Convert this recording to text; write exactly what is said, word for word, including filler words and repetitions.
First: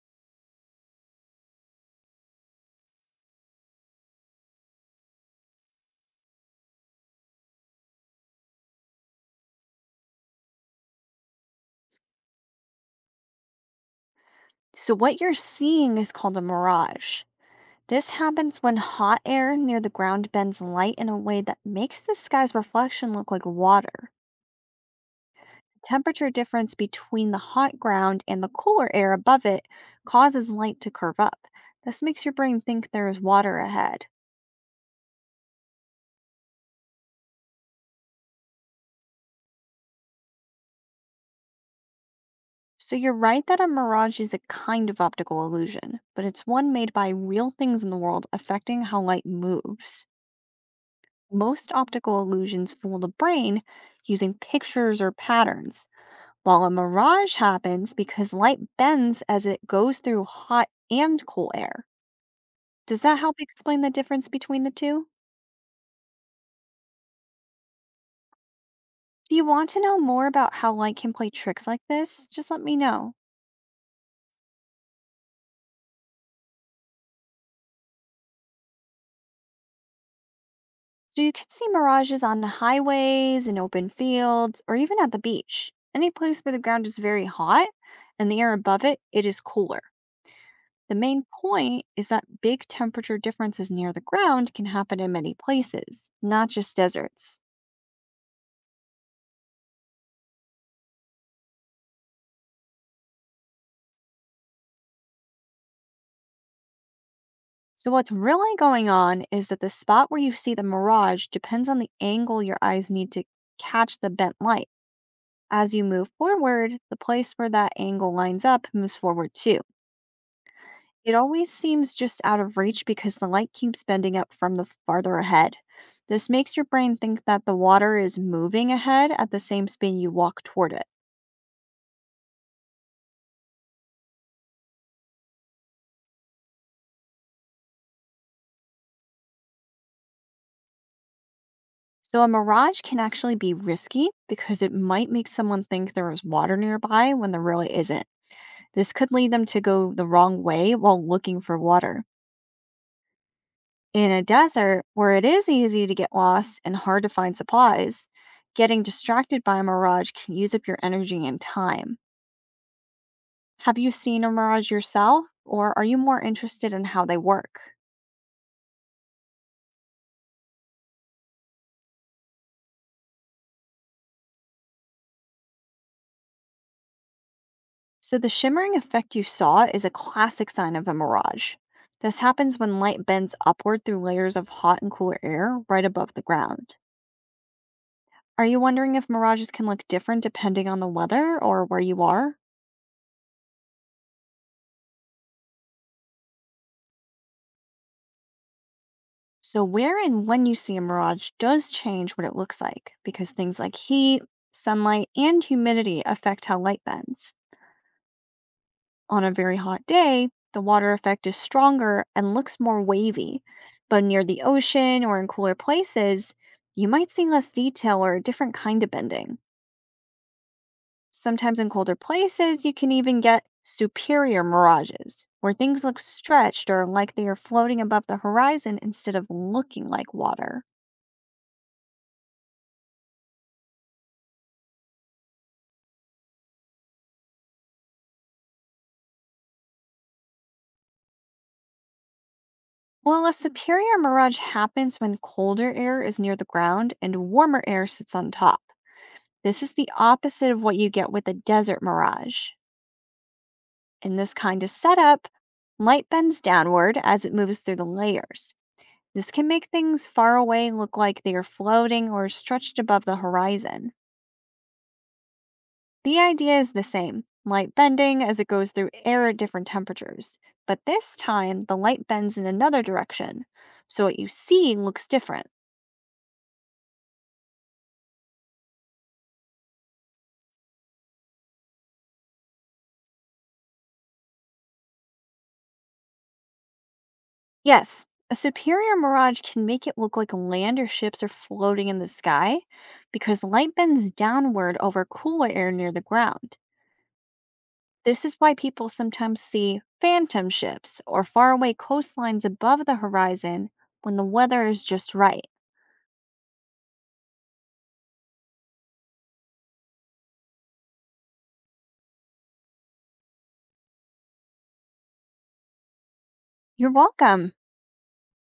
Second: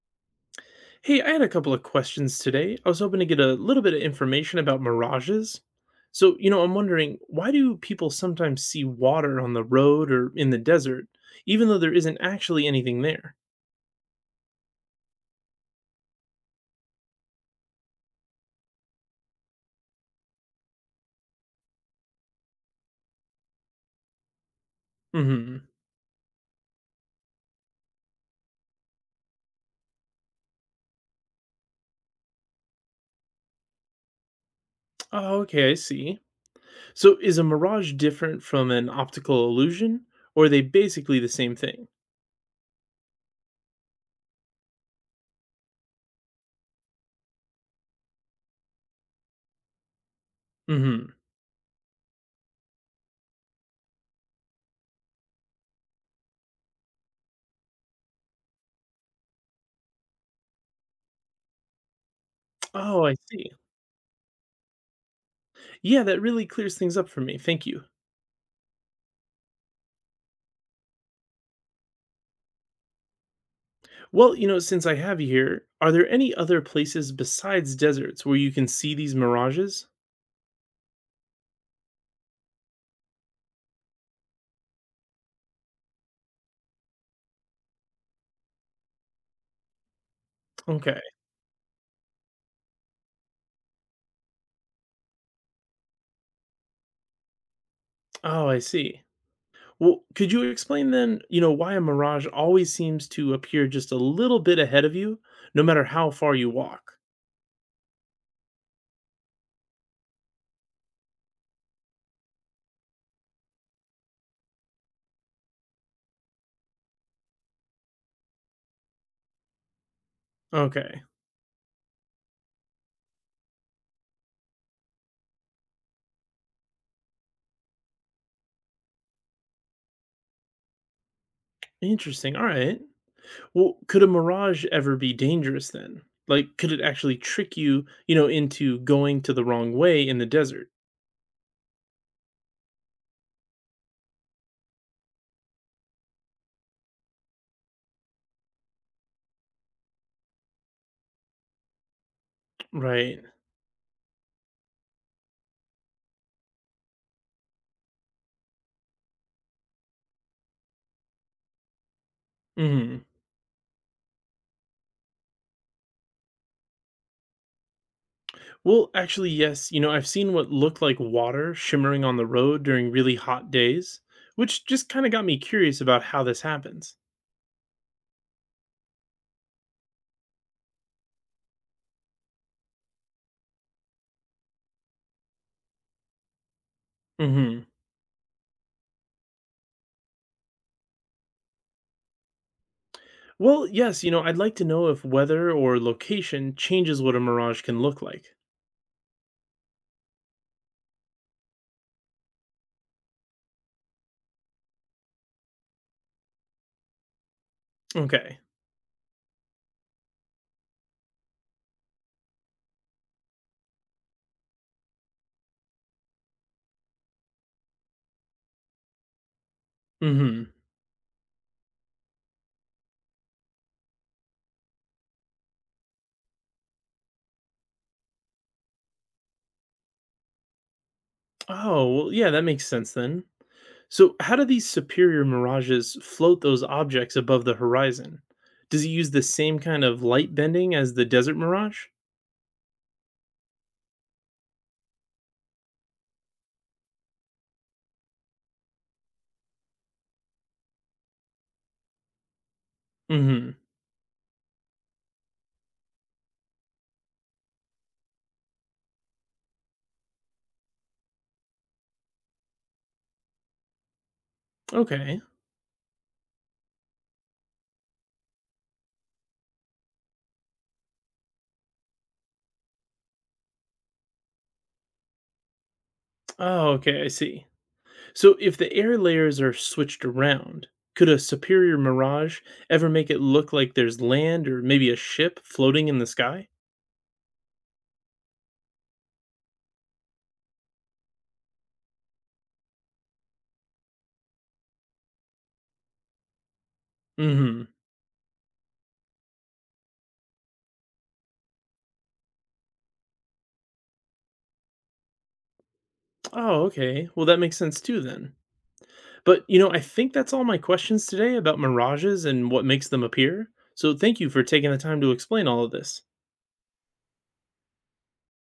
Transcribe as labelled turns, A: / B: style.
A: Hey, I had a couple of questions today. I was hoping to get a little bit of information about mirages. So, you know, I'm wondering, why do people sometimes see water on the road or in the desert, even though there isn't actually anything there?
B: So, what you're seeing is called a mirage. This happens when hot air near the ground bends light in a way that makes the sky's reflection look like water.
A: Hmm.
B: Temperature difference between the hot ground and the cooler air above it causes light to curve up. This makes your brain think there is water ahead.
A: Oh, okay, I see. So, is a mirage different from an optical illusion, or are they basically the same thing?
B: So, you're right that a mirage is a kind of optical illusion, but it's one made by real things in the world affecting how light moves.
A: Hmm.
B: Most optical illusions fool the brain using pictures or patterns, while a mirage happens because light bends as it goes through hot and cool air. Does
A: Oh, I
B: that help
A: see.
B: explain the difference between the two?
A: Yeah, that really clears things up for me. Thank you.
B: Do you want to know more about how light can play tricks like this? Just let me know.
A: Well, you know, since I have you here, are there any other places besides deserts where you can see these mirages?
B: So you can see mirages on the highways, in open fields, or even at the beach. Any place where the ground is very hot and the air above it, it is cooler. The
A: Okay.
B: main point is that big temperature differences near the ground can happen in many places, not just deserts.
A: Oh, I see. Well, could you explain then, you know, why a mirage always seems to appear just a little bit ahead of you, no matter how far you walk?
B: So, what's really going on is that the spot where you see the mirage depends on the angle your eyes need to catch the bent light. As you move forward, the place where that angle lines up moves forward too.
A: Okay.
B: It always seems just out of reach because the light keeps bending up from the farther ahead. This makes your brain think that the water is moving ahead at the same speed you walk toward it.
A: Interesting. All right. Well, could a mirage ever be dangerous then? Like, could it actually trick you, you know, into going to the wrong way in the desert?
B: So, a mirage can actually be risky because it might make someone think there is water nearby when there really isn't. This could lead them to go the wrong way while looking for water.
A: Right.
B: In a desert where it is easy to get lost and hard to find supplies, getting distracted by a mirage can use up your energy and time.
A: Hmm.
B: Have you seen a mirage yourself, or are you more interested in how they work?
A: Well, actually, yes. You know, I've seen what looked like water shimmering on the road during really hot days, which just kind of got me curious about how this happens.
B: So, the shimmering effect you saw is a classic sign of a mirage. This happens when light bends upward through layers of hot and cool air right above the ground.
A: Hmm.
B: Are you wondering if mirages can look different depending on the weather or where you are?
A: Well, yes, you know, I'd like to know if weather or location changes what a mirage can look like.
B: So, where and when you see a mirage does change what it looks like because things like heat, sunlight, and humidity affect how light bends.
A: Okay.
B: On a very hot day, the water effect is stronger and looks more wavy. But near the ocean or in cooler places, you might see less detail or a different kind of bending.
A: Hmm.
B: Sometimes in colder places, you can even get superior mirages, where things look stretched or like they are floating above the horizon instead of looking like water.
A: Oh, well, yeah, that makes sense then. So, how do these superior mirages float those objects above the horizon? Does it use the same kind of light bending as the desert mirage?
B: Well, a superior mirage happens when colder air is near the ground and warmer air sits on top. This is the opposite of what you get with a desert mirage.
A: Hmm.
B: In this kind of setup, light bends downward as it moves through the layers. This can make things far away look like they are floating or stretched above the horizon.
A: Okay.
B: The idea is the same light bending as it goes through air at different temperatures. But this time, the light bends in another direction, so what you see looks different.
A: Oh, okay, I see. So, if the air layers are switched around, could a superior mirage ever make it look like there's land or maybe a ship floating in the sky?
B: Yes, a superior mirage can make it look like land or ships are floating in the sky because light bends downward over cooler air near the ground.
A: Mm-hmm.
B: This is why people sometimes see phantom ships or faraway coastlines above the horizon when the weather is just right.
A: Oh, okay. Well, that makes sense too then. But, you know, I think that's all my questions today about mirages and what makes them appear. So thank you for taking the time to explain all of this.
B: You're welcome.